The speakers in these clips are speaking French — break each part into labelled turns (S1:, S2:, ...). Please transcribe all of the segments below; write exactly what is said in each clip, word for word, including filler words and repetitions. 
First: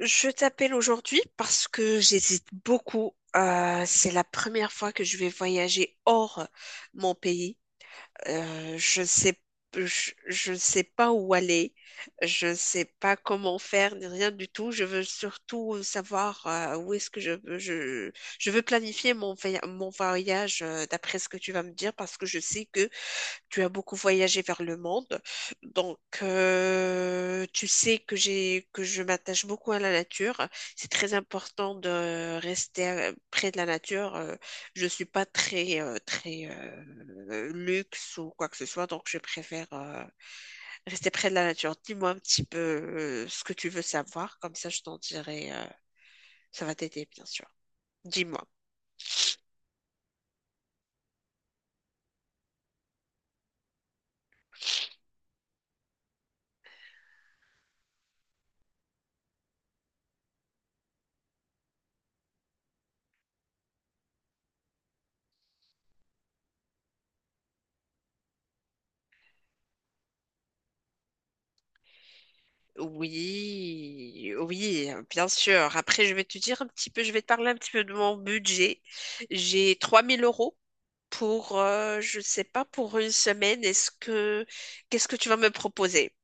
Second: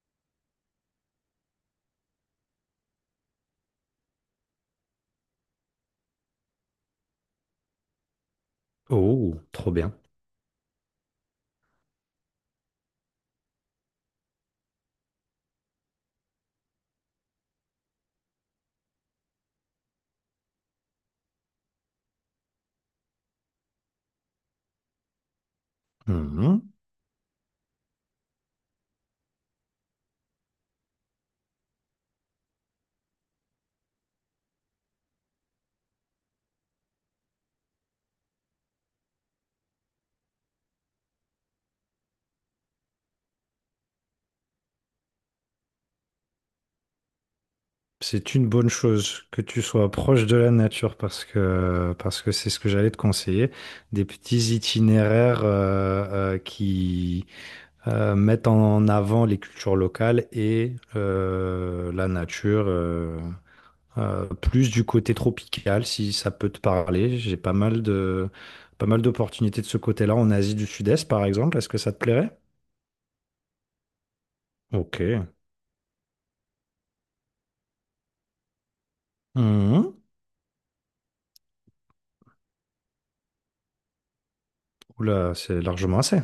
S1: Je t'appelle aujourd'hui parce que j'hésite beaucoup. Euh, c'est la première fois que je vais voyager hors mon pays. Euh, je sais,
S2: Oh, trop bien.
S1: je, je ne sais pas où aller. Je ne sais pas comment faire, ni rien du tout. Je veux surtout savoir euh, où est-ce que je veux. Je, je veux planifier mon, voya- mon voyage euh, d'après ce que tu vas me dire parce que je sais que tu as beaucoup voyagé vers le monde, donc
S2: Mhm.
S1: euh, tu sais que j'ai que je m'attache beaucoup à la nature. C'est très important de rester euh, près de la nature. Euh, Je suis pas très euh, très euh, luxe ou quoi que ce soit, donc je préfère euh, rester près de la nature. Dis-moi un petit peu euh, ce que tu veux savoir, comme ça je t'en dirai. Euh, ça va t'aider, bien sûr.
S2: C'est
S1: Dis-moi.
S2: une bonne chose que tu sois proche de la nature parce que parce que c'est ce que j'allais te conseiller. Des petits itinéraires euh, euh, qui euh, mettent en avant les cultures locales et euh, la nature. Euh, euh, plus du côté tropical, si ça peut te parler. J'ai pas mal de pas mal d'opportunités de ce côté-là en Asie du Sud-Est, par exemple. Est-ce que ça te plairait?
S1: Oui, oui,
S2: Ok.
S1: bien sûr. Après, je vais te dire un petit peu, je vais te parler un petit peu de mon budget. J'ai
S2: Mhm.
S1: trois mille euros pour, euh, je sais pas, pour une semaine. Est-ce que, qu'est-ce que tu
S2: Oula,
S1: vas me
S2: c'est largement
S1: proposer?
S2: assez.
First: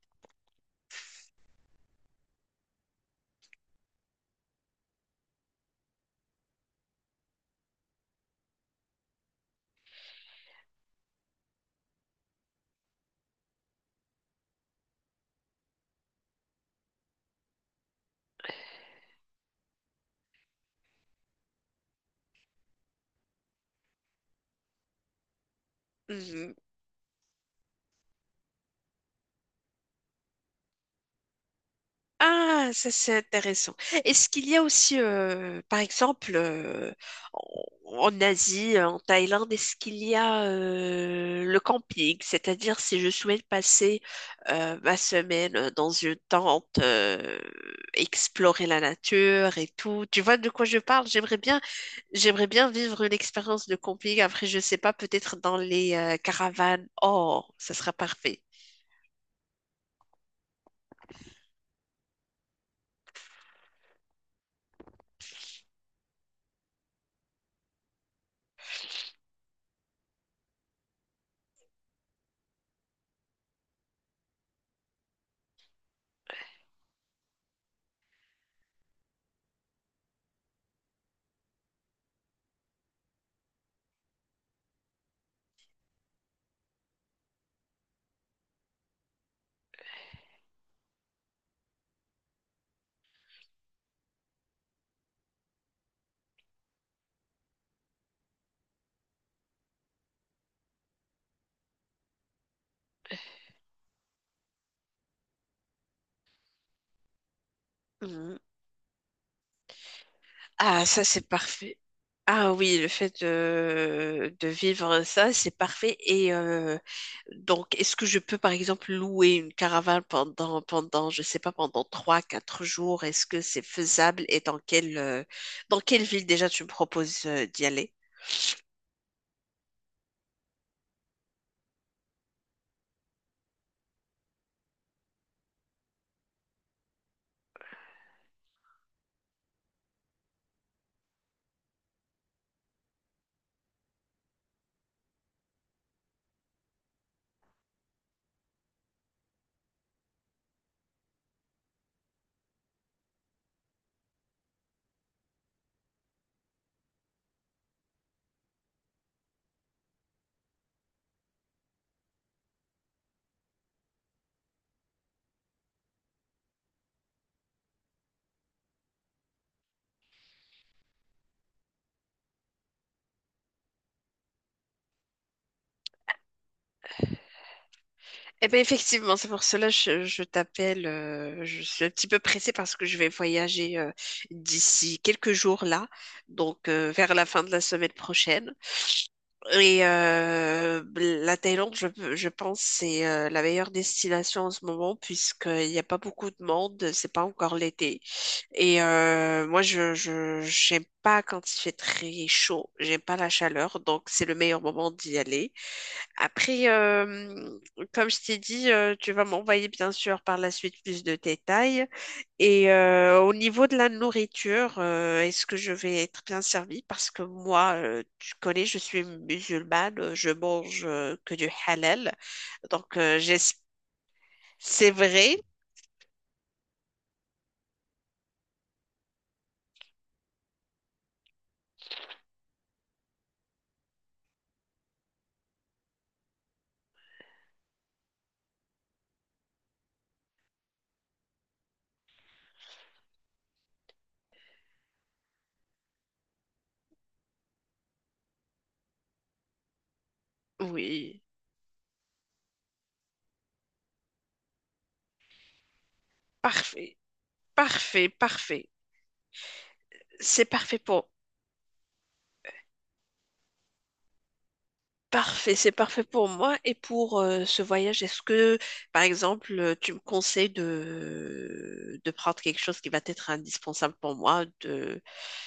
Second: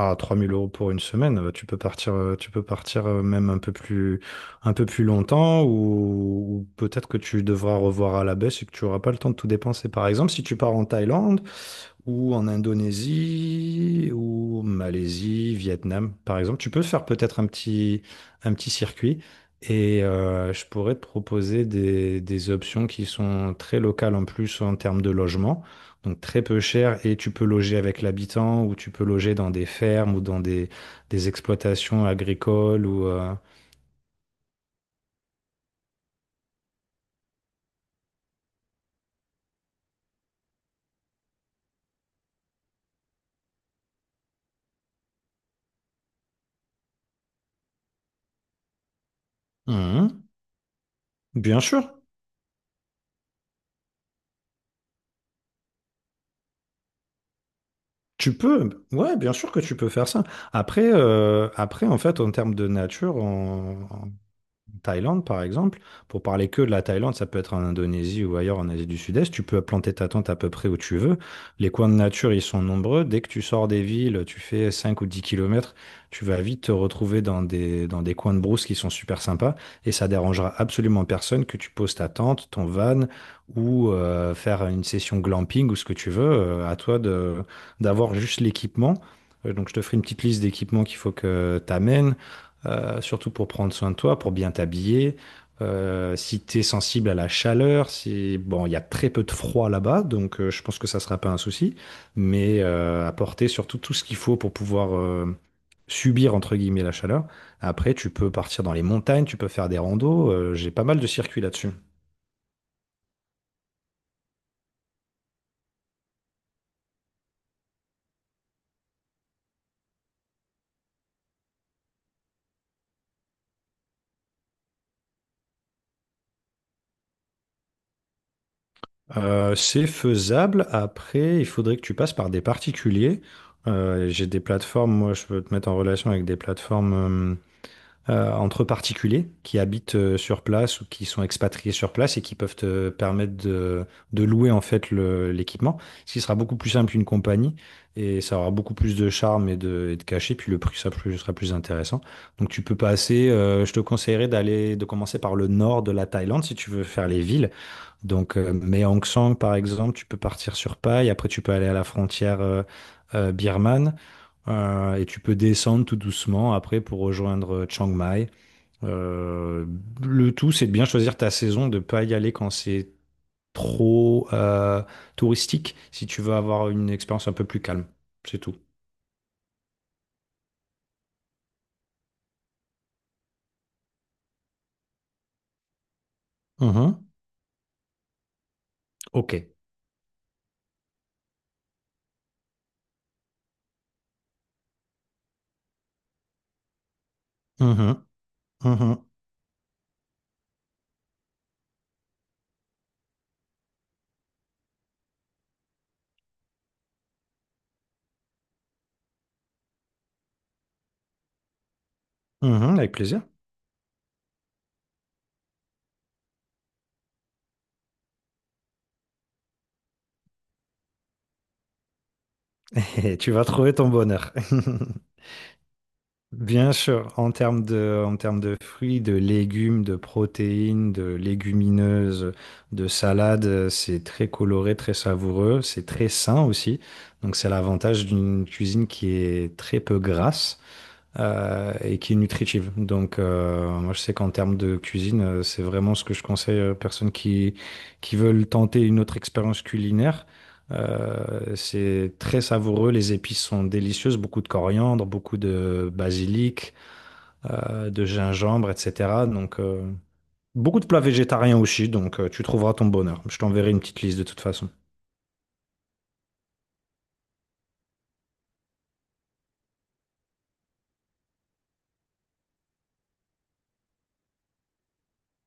S2: Ah, trois mille euros pour une semaine, euh, tu peux partir, euh, tu peux partir euh, même un peu plus, un peu plus longtemps ou, ou peut-être que tu devras revoir à la baisse et que tu n'auras pas le temps de tout dépenser. Par exemple, si tu pars en Thaïlande, ou en Indonésie, ou Malaisie, Vietnam, par exemple. Tu peux faire peut-être un petit, un petit circuit et euh, je pourrais te proposer des, des options qui sont très locales en plus en termes de logement, donc très
S1: Mmh.
S2: peu cher et tu peux loger avec l'habitant ou tu peux loger dans des fermes ou dans des, des exploitations
S1: Ah,
S2: agricoles
S1: ça
S2: ou.
S1: c'est
S2: euh,
S1: intéressant. Est-ce qu'il y a aussi, euh, par exemple, euh, en en Asie, en Thaïlande, est-ce qu'il y a euh, le camping? C'est-à-dire si je souhaite passer euh, ma semaine dans une tente, euh, explorer la nature et tout. Tu
S2: hum,
S1: vois de quoi je parle? J'aimerais bien,
S2: Bien sûr.
S1: j'aimerais bien vivre une expérience de camping. Après, je sais pas, peut-être dans les euh, caravanes. Oh, ça sera
S2: Tu
S1: parfait.
S2: peux, ouais, bien sûr que tu peux faire ça. Après, euh, après, en fait, en termes de nature, on, Thaïlande, par exemple, pour parler que de la Thaïlande, ça peut être en Indonésie ou ailleurs en Asie du Sud-Est, tu peux planter ta tente à peu près où tu veux. Les coins de nature, ils sont nombreux. Dès que tu sors des villes, tu fais cinq ou dix kilomètres, tu vas vite te retrouver dans des, dans des coins de brousse qui sont super sympas et ça dérangera absolument personne que tu poses ta tente, ton van ou euh, faire une session glamping ou ce que tu veux. Euh, à toi de, d'avoir juste l'équipement. Euh, Donc, je te ferai une petite liste d'équipements qu'il faut que tu amènes euh, surtout pour prendre soin de toi, pour bien t'habiller. Euh, si tu es sensible à la chaleur, si bon, il y a très peu de froid là-bas, donc euh, je pense que ça sera pas un souci, mais euh, apporter surtout tout ce qu'il faut pour pouvoir euh, subir entre guillemets la chaleur. Après, tu peux
S1: Mmh.
S2: partir dans les montagnes, tu peux faire des randos. Euh, j'ai pas
S1: Ah,
S2: mal
S1: ça,
S2: de
S1: c'est
S2: circuits là-dessus.
S1: parfait. Ah oui, le fait de, de vivre ça, c'est parfait. Et euh, donc, est-ce que je peux, par exemple, louer une caravane pendant, pendant, je sais pas, pendant trois, quatre jours? Est-ce que c'est faisable et dans quelle, euh, dans quelle ville déjà tu me proposes euh, d'y aller?
S2: Euh, c'est faisable. Après, il faudrait que tu passes par des particuliers. Euh, j'ai des plateformes. Moi, je peux te mettre en relation avec des plateformes. Euh, euh, entre particuliers qui habitent euh, sur place ou qui sont expatriés sur place et qui peuvent te permettre de, de louer en fait le- l'équipement, ce qui sera beaucoup plus simple qu'une compagnie et ça aura beaucoup plus de charme et de, et de cachet, puis le prix sera plus, sera plus intéressant. Donc tu peux passer, euh, je te conseillerais d'aller, de commencer par le nord de la Thaïlande si tu veux faire les villes. Donc euh, Mae Hong Son par exemple, tu peux partir sur Pai, après tu peux aller à la frontière euh, euh, birmane euh, et tu peux descendre tout doucement après pour rejoindre euh, Chiang Mai. Euh, le tout, c'est de bien choisir ta saison, de pas y aller quand c'est trop euh, touristique, si tu veux avoir une expérience un peu plus calme. C'est
S1: Eh
S2: tout.
S1: bien, effectivement, c'est pour cela que je, je t'appelle. Euh, je suis un petit peu pressée parce que je vais voyager euh, d'ici quelques jours là, donc euh,
S2: Mhm.
S1: vers la fin de la semaine prochaine.
S2: Ok.
S1: Et euh, la Thaïlande, je, je pense, c'est euh, la meilleure destination en ce moment puisqu'il n'y a pas beaucoup de monde, c'est pas encore l'été.
S2: Mhm.
S1: Et
S2: Mhm.
S1: euh, moi, je, je, j'aime pas quand il fait très chaud, j'aime pas la chaleur, donc c'est le meilleur moment d'y aller. Après, euh, comme je t'ai dit, euh, tu vas m'envoyer bien sûr par la suite plus de détails. Et
S2: Mhm. Avec
S1: euh,
S2: plaisir.
S1: au niveau de la nourriture, euh, est-ce que je vais être bien servie? Parce que moi, euh, tu connais, je suis musulmane, euh, je mange euh, que du halal. Donc, euh,
S2: Tu vas
S1: j'es-
S2: trouver ton bonheur.
S1: c'est vrai?
S2: Bien sûr, en termes de, en termes de fruits, de légumes, de protéines, de légumineuses, de salades, euh, c'est très coloré, très savoureux, c'est très sain aussi. Donc c'est l'avantage d'une cuisine qui est très peu grasse euh, et qui est nutritive. Donc, euh, moi, je sais qu'en termes de cuisine, euh, c'est vraiment ce que je conseille aux personnes qui, qui veulent tenter une autre expérience culinaire.
S1: Oui,
S2: Euh, c'est très savoureux, les épices sont délicieuses, beaucoup de coriandre, beaucoup de basilic,
S1: parfait,
S2: euh, de
S1: parfait, parfait.
S2: gingembre, et cetera. Donc, euh,
S1: C'est parfait
S2: beaucoup de plats
S1: pour.
S2: végétariens aussi, donc euh, tu trouveras ton bonheur. Je t'enverrai une petite liste de toute façon.
S1: Parfait, c'est parfait pour moi et pour euh, ce voyage. Est-ce que, par exemple, euh, tu me conseilles de, de prendre quelque chose qui va être indispensable pour moi, de,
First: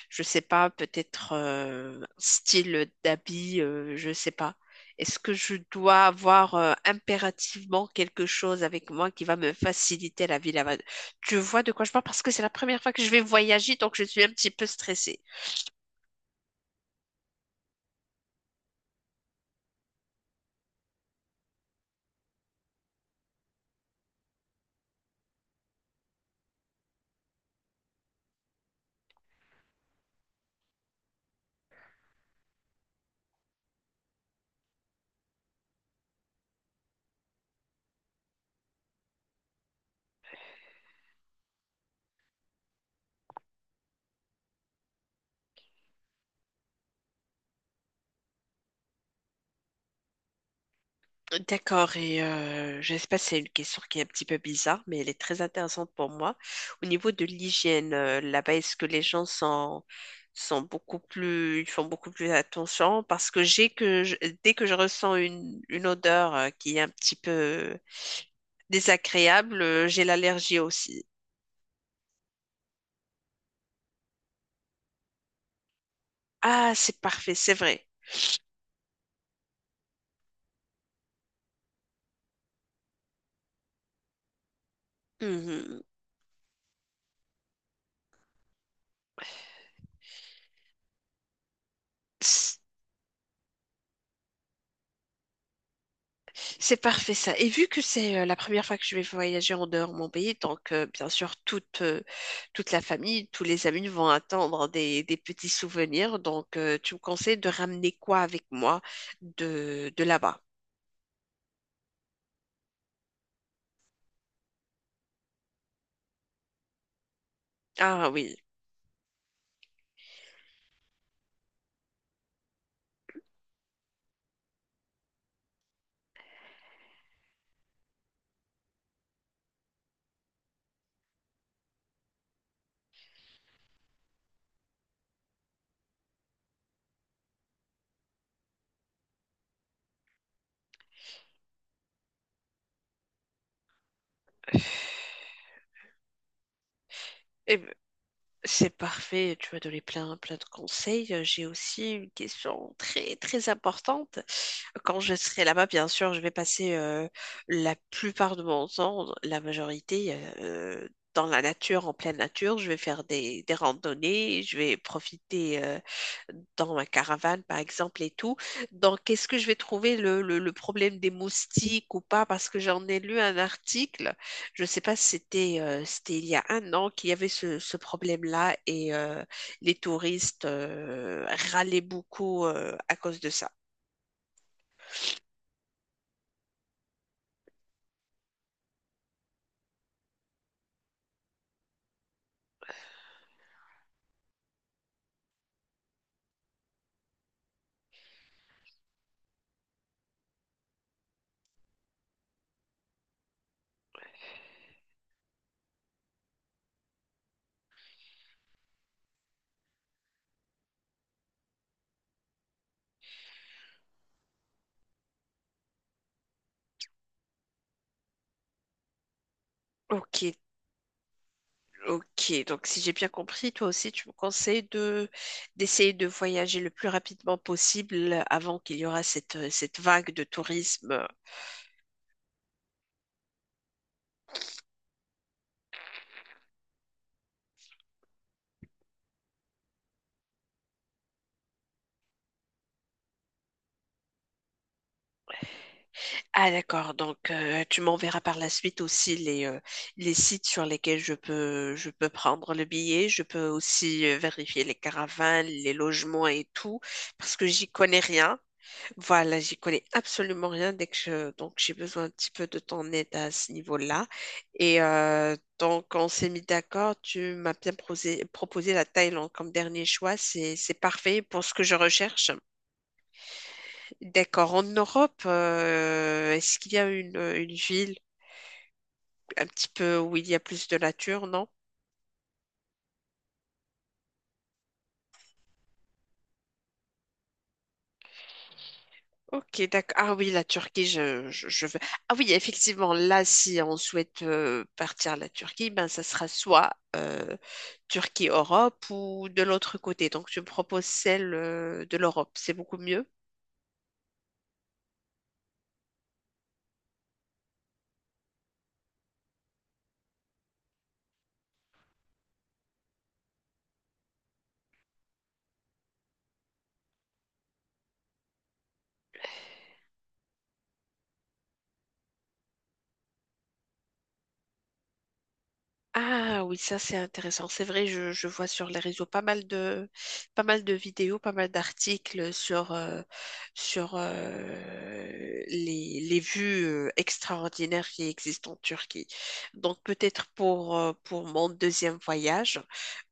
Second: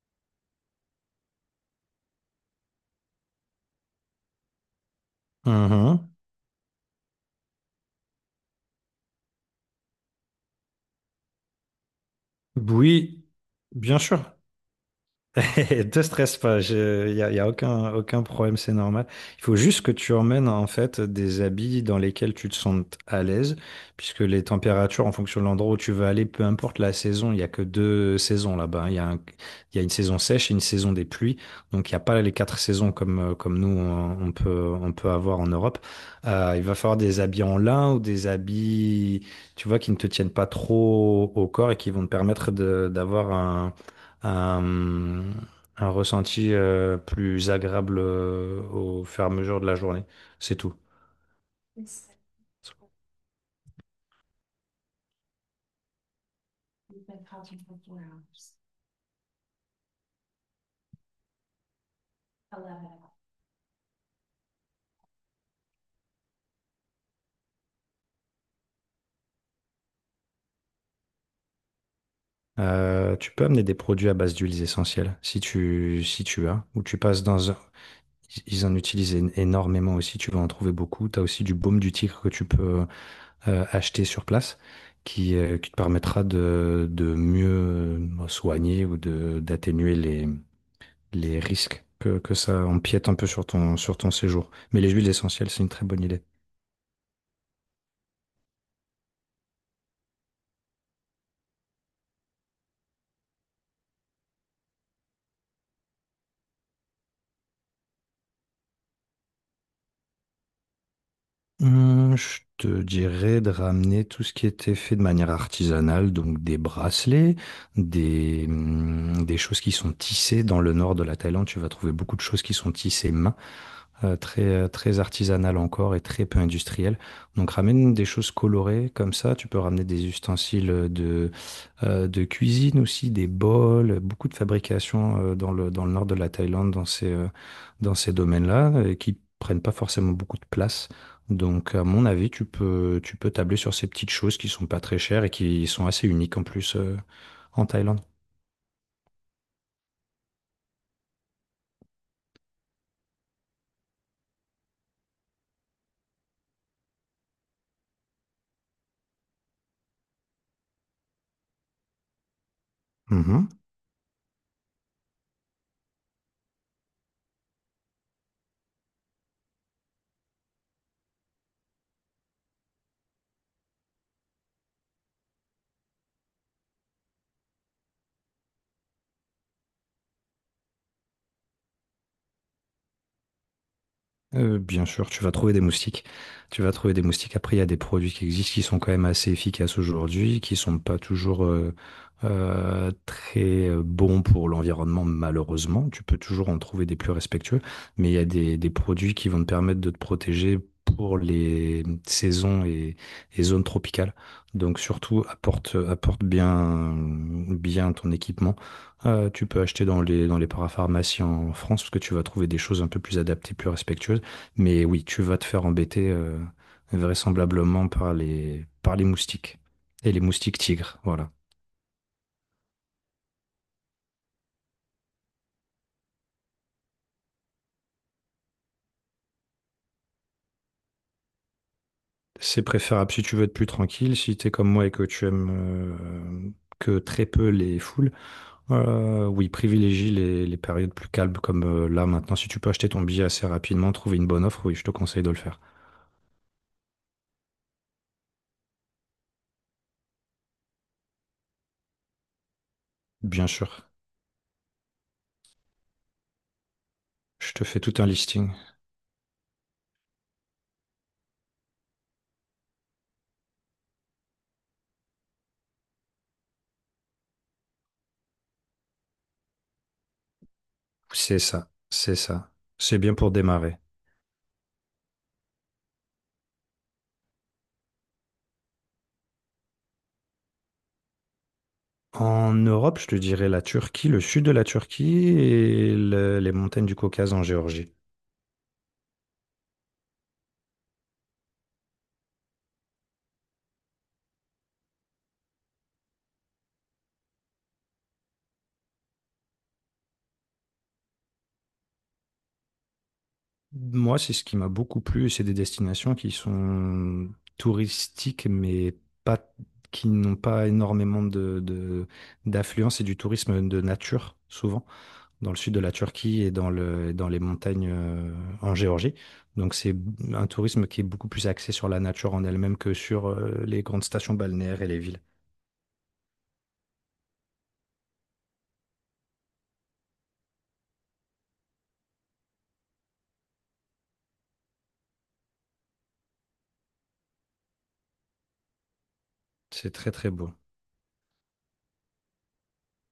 S1: je sais pas, peut-être euh, style d'habit, euh, je sais pas. Est-ce que je dois
S2: Mhm.
S1: avoir euh, impérativement quelque chose avec moi qui va me faciliter la vie là-bas? Tu vois de quoi je parle parce que c'est la première fois que je vais
S2: Oui,
S1: voyager, donc
S2: bien
S1: je suis un
S2: sûr.
S1: petit peu stressée.
S2: Te stresse pas, il n'y a, y a aucun, aucun problème, c'est normal. Il faut juste que tu emmènes en fait des habits dans lesquels tu te sentes à l'aise, puisque les températures, en fonction de l'endroit où tu veux aller, peu importe la saison, il n'y a que deux saisons là-bas, hein. Il y a un- il y a une saison sèche et une saison des pluies, donc il n'y a pas les quatre saisons comme, euh, comme nous on, on peut, on peut avoir en Europe. Euh, il va falloir des habits en lin ou des habits, tu vois, qui ne te tiennent pas trop au corps et qui vont te permettre de- d'avoir un un, un ressenti euh, plus agréable euh, au fur et à mesure de la journée. C'est tout.
S1: D'accord, et euh, je ne sais pas si c'est une question qui est un petit peu bizarre, mais elle est très intéressante pour moi. Au niveau de l'hygiène, euh, là-bas, est-ce que les gens sont, sont beaucoup plus, ils font beaucoup plus attention? Parce que j'ai que je- dès que je ressens une, une odeur euh, qui est un petit peu désagréable, euh, j'ai l'allergie aussi.
S2: Euh, tu peux amener des produits à base d'huiles essentielles, si tu, si tu as,
S1: Ah,
S2: ou tu
S1: c'est
S2: passes
S1: parfait,
S2: dans
S1: c'est
S2: un.
S1: vrai.
S2: Ils en utilisent é- énormément aussi, tu vas en trouver beaucoup. Tu as aussi du baume du tigre que tu peux euh, acheter sur place, qui, euh, qui te
S1: Mhm.
S2: permettra de, de mieux euh, soigner ou de, d'atténuer les, les risques que, que ça empiète un peu sur ton, sur ton séjour. Mais les huiles essentielles, c'est une très bonne idée.
S1: C'est parfait ça. Et vu que c'est euh, la première fois que je vais voyager en dehors de mon pays, donc euh, bien sûr toute, euh, toute la famille, tous les amis vont attendre des, des petits souvenirs. Donc euh, tu me conseilles de ramener quoi avec moi de, de là-bas?
S2: Hum, je te dirais de ramener tout ce qui était fait de manière artisanale, donc des bracelets,
S1: Ah oui.
S2: des, hum, des choses qui sont tissées. Dans le nord de la Thaïlande, tu vas trouver beaucoup de choses qui sont tissées main, euh, très, euh, très artisanales encore et très peu industrielles. Donc ramène des choses colorées comme ça. Tu peux ramener des ustensiles euh, de, euh, de cuisine aussi, des bols, beaucoup de fabrication euh, dans le, dans le nord de la Thaïlande, dans ces, euh, dans ces domaines-là, euh, qui prennent pas forcément beaucoup de place. Donc, à mon avis, tu peux, tu peux tabler sur ces petites choses qui sont pas très chères et qui sont assez uniques en plus euh, en Thaïlande.
S1: C'est parfait, tu m'as donné plein, plein de conseils. Euh, J'ai aussi une question très, très importante. Quand je serai là-bas, bien sûr, je vais passer euh, la plupart de mon temps, la majorité, euh, dans la nature, en pleine nature. Je vais faire des,
S2: Mm-hmm.
S1: des randonnées, je vais profiter euh, dans ma caravane, par exemple, et tout. Donc, est-ce que je vais trouver le, le le problème des moustiques ou pas? Parce que j'en ai lu un article. Je ne sais pas si c'était euh, c'était il y a un an qu'il y avait ce, ce problème-là et euh, les touristes euh, râlaient beaucoup euh, à cause de ça.
S2: Euh, bien sûr, tu vas trouver des moustiques. Tu vas trouver des moustiques. Après, il y a des produits qui existent qui sont quand même assez efficaces aujourd'hui, qui sont pas toujours euh, euh, très euh, bons pour l'environnement, malheureusement. Tu peux toujours en trouver des plus respectueux, mais il y a des, des produits qui vont te permettre de te protéger pour les saisons et, et zones tropicales. Donc surtout, apporte, apporte bien, bien ton équipement. Euh, tu peux acheter dans les, dans les parapharmacies en France parce que tu vas trouver des choses un peu plus adaptées, plus respectueuses. Mais oui, tu vas te faire embêter euh, vraisemblablement par les, par les moustiques et
S1: Ok,
S2: les moustiques tigres. Voilà.
S1: ok. Donc si j'ai bien compris, toi aussi, tu me conseilles de d'essayer de voyager le plus rapidement possible avant qu'il y aura cette, cette vague de tourisme.
S2: C'est préférable si tu veux être plus tranquille, si tu es comme moi et que tu aimes euh, que très peu les foules. Euh, oui, privilégie les, les périodes plus calmes comme euh, là maintenant. Si tu peux acheter ton billet assez rapidement, trouver une bonne offre, oui, je te conseille de le faire.
S1: Ah d'accord, donc euh, tu m'enverras par la suite aussi les, euh, les sites sur lesquels je peux, je peux prendre le billet. Je peux
S2: Bien sûr.
S1: aussi euh, vérifier les caravanes, les logements et tout, parce que
S2: Je te
S1: j'y
S2: fais tout
S1: connais
S2: un
S1: rien.
S2: listing.
S1: Voilà, j'y connais absolument rien dès que je, donc j'ai besoin un petit peu de ton aide à ce niveau-là. Et euh, donc on s'est mis d'accord, tu m'as bien prosé- proposé la Thaïlande comme dernier choix, c'est, c'est parfait
S2: C'est
S1: pour ce que
S2: ça,
S1: je
S2: c'est
S1: recherche.
S2: ça. C'est bien pour démarrer.
S1: D'accord. En Europe, euh, est-ce qu'il y a une, une ville un petit peu où il y a plus de nature, non?
S2: En Europe, je te dirais la Turquie, le sud de la Turquie et le- les montagnes du Caucase en Géorgie.
S1: Ok, d'accord. Ah oui, la Turquie, je, je, je veux. Ah oui, effectivement, là, si on souhaite euh, partir à la Turquie, ben, ça sera soit euh, Turquie-Europe ou de l'autre côté. Donc, je me propose celle euh, de l'Europe. C'est beaucoup mieux.
S2: Moi, c'est ce qui m'a beaucoup plu, et c'est des destinations qui sont touristiques, mais pas, qui n'ont pas énormément de, de- d'affluence et du tourisme de nature, souvent, dans le sud de la Turquie et dans le, et dans les montagnes euh, en Géorgie. Donc, c'est un tourisme qui est beaucoup plus axé sur la nature en elle-même que sur euh, les grandes stations balnéaires et les villes.
S1: Ah oui, ça c'est intéressant. C'est vrai, je, je vois sur les réseaux pas mal de pas mal de vidéos, pas mal d'articles sur euh, sur euh, les, les vues euh, extraordinaires qui existent en Turquie. Donc
S2: C'est très,
S1: peut-être
S2: très beau.
S1: pour euh, pour mon deuxième voyage,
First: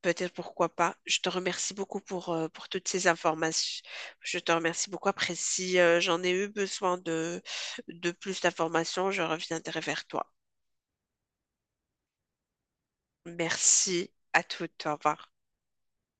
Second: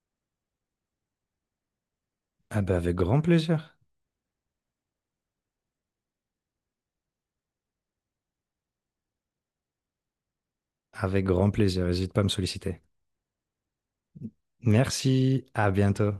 S1: peut-être pourquoi pas. Je te remercie beaucoup pour euh,
S2: Ah
S1: pour
S2: bah,
S1: toutes
S2: avec
S1: ces
S2: grand plaisir.
S1: informations. Je te remercie beaucoup. Après, si euh, j'en ai eu besoin de de plus d'informations, je reviendrai vers toi.
S2: Avec grand plaisir, n'hésite pas à me solliciter.
S1: Merci à toutes. Au revoir.
S2: Merci, à bientôt.